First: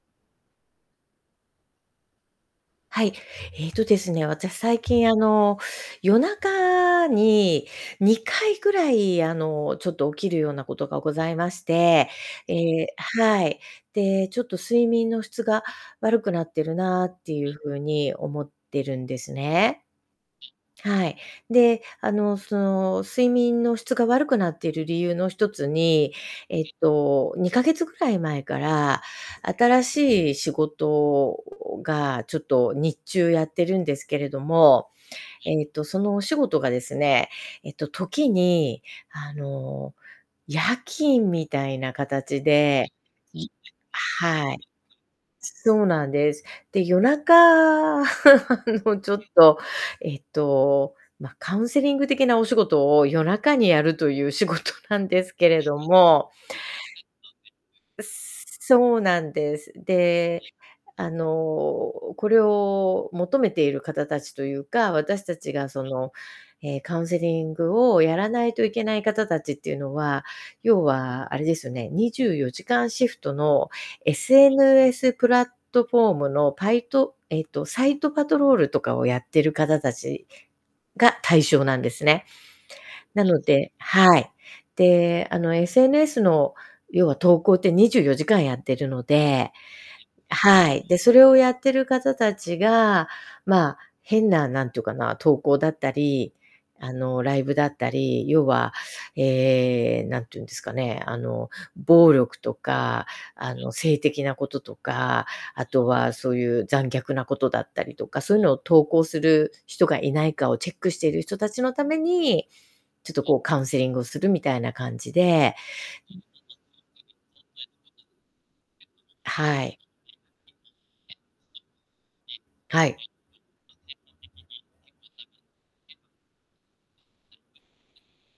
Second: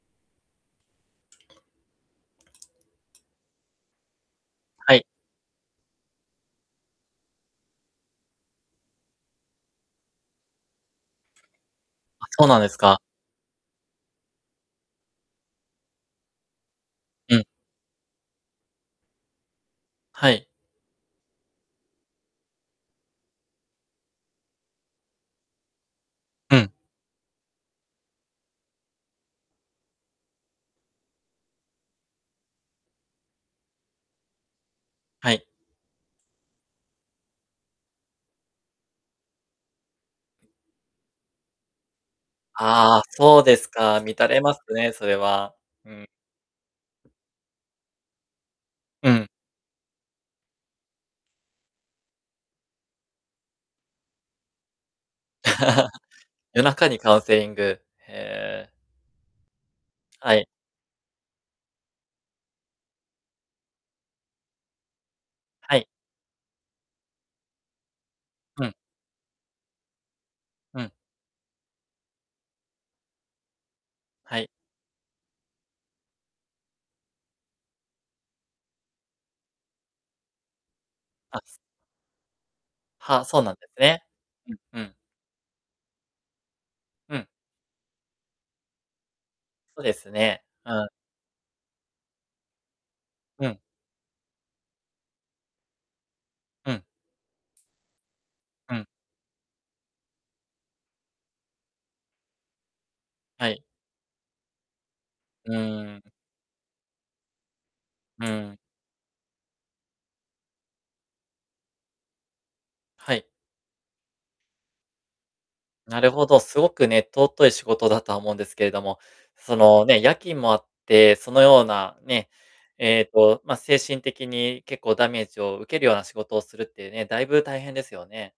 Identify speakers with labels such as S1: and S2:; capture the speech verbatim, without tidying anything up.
S1: はい。ええとですね、私、最
S2: はい。
S1: 近、あの、夜中ににかいぐらい、あの、ちょっと、起きるようなことがございまして、
S2: あ、そうなんです
S1: ええ
S2: か。
S1: あ、はい。で、ちょっと睡眠の質が悪くなってるなって
S2: う
S1: い
S2: ん。
S1: うふうに思ってるんですね。
S2: はい。
S1: はい。で、あの、その、睡眠の質が悪くなっている理由の一つに、
S2: う
S1: えっ
S2: ん。
S1: と、にかげつぐらい前から、新しい仕事が、ちょっと、日中やってるんですけれども、
S2: はい。
S1: ええと、そのお仕事がですね、えっと、時に、あの、夜勤みたいな形で、
S2: ああ、そう
S1: い
S2: ですか。
S1: あ、
S2: 乱れ
S1: は
S2: ま
S1: い、
S2: すね、それは。
S1: そう
S2: う
S1: な
S2: ん。
S1: んです。で、夜中 あの、ち
S2: う
S1: ょっ
S2: ん。
S1: と、えっと、まあ、カウンセリング的なお仕事を夜中にやるという仕事なんですけれど も。
S2: 夜中にカウンセリング。
S1: う
S2: へえ。
S1: そうなんです。
S2: は
S1: で、
S2: い。
S1: あの、これを求めている方たちというか、私たちが、
S2: は
S1: そ
S2: い。
S1: の、ええ、カウンセリングをやらないと
S2: う
S1: い
S2: ん。
S1: けない方たちっていうのは、
S2: う
S1: 要
S2: ん。
S1: は、あれですよね、にじゅうよじかんシフトの、
S2: はい。
S1: SNS プラットフォームのパイトえっと、サイトパトロールとかをやってる方たちが
S2: あ、
S1: 対
S2: す
S1: 象なんですね。な
S2: は、
S1: の
S2: そうなんで
S1: で
S2: すね。
S1: はい。
S2: うんうん。
S1: で、あの、SNS の、要は、
S2: うん。
S1: 投稿ってにじゅうよじかんやってるので
S2: そうですね。う
S1: はい。
S2: ん。
S1: で、それをやってる方たちが、
S2: うん。
S1: まあ、変な、何というかな、投稿だったり、
S2: うん。
S1: あの、ライブだったり、要は、
S2: うん。
S1: ええ、何て言うんですかね、あの、暴力とか、
S2: は
S1: あ
S2: い。
S1: の、性的なこととか、
S2: う
S1: あと
S2: ーん。
S1: は、そういう、残虐なことだったりとか、
S2: う
S1: そういうのを
S2: ん。
S1: 投稿する人がいないかをチェックしている人たちのために、ちょ
S2: は
S1: っと、
S2: い。
S1: こう、カウンセリングをする、みたいな感じで。
S2: なるほど。すごくね、尊い仕事だとは思うんですけれども、そ
S1: はい。
S2: の、ね、夜勤もあって、そのような、ね、
S1: はい。
S2: ええと、まあ、精神的に結構ダメージを受けるような仕事をするっていうね、だいぶ大変ですよね。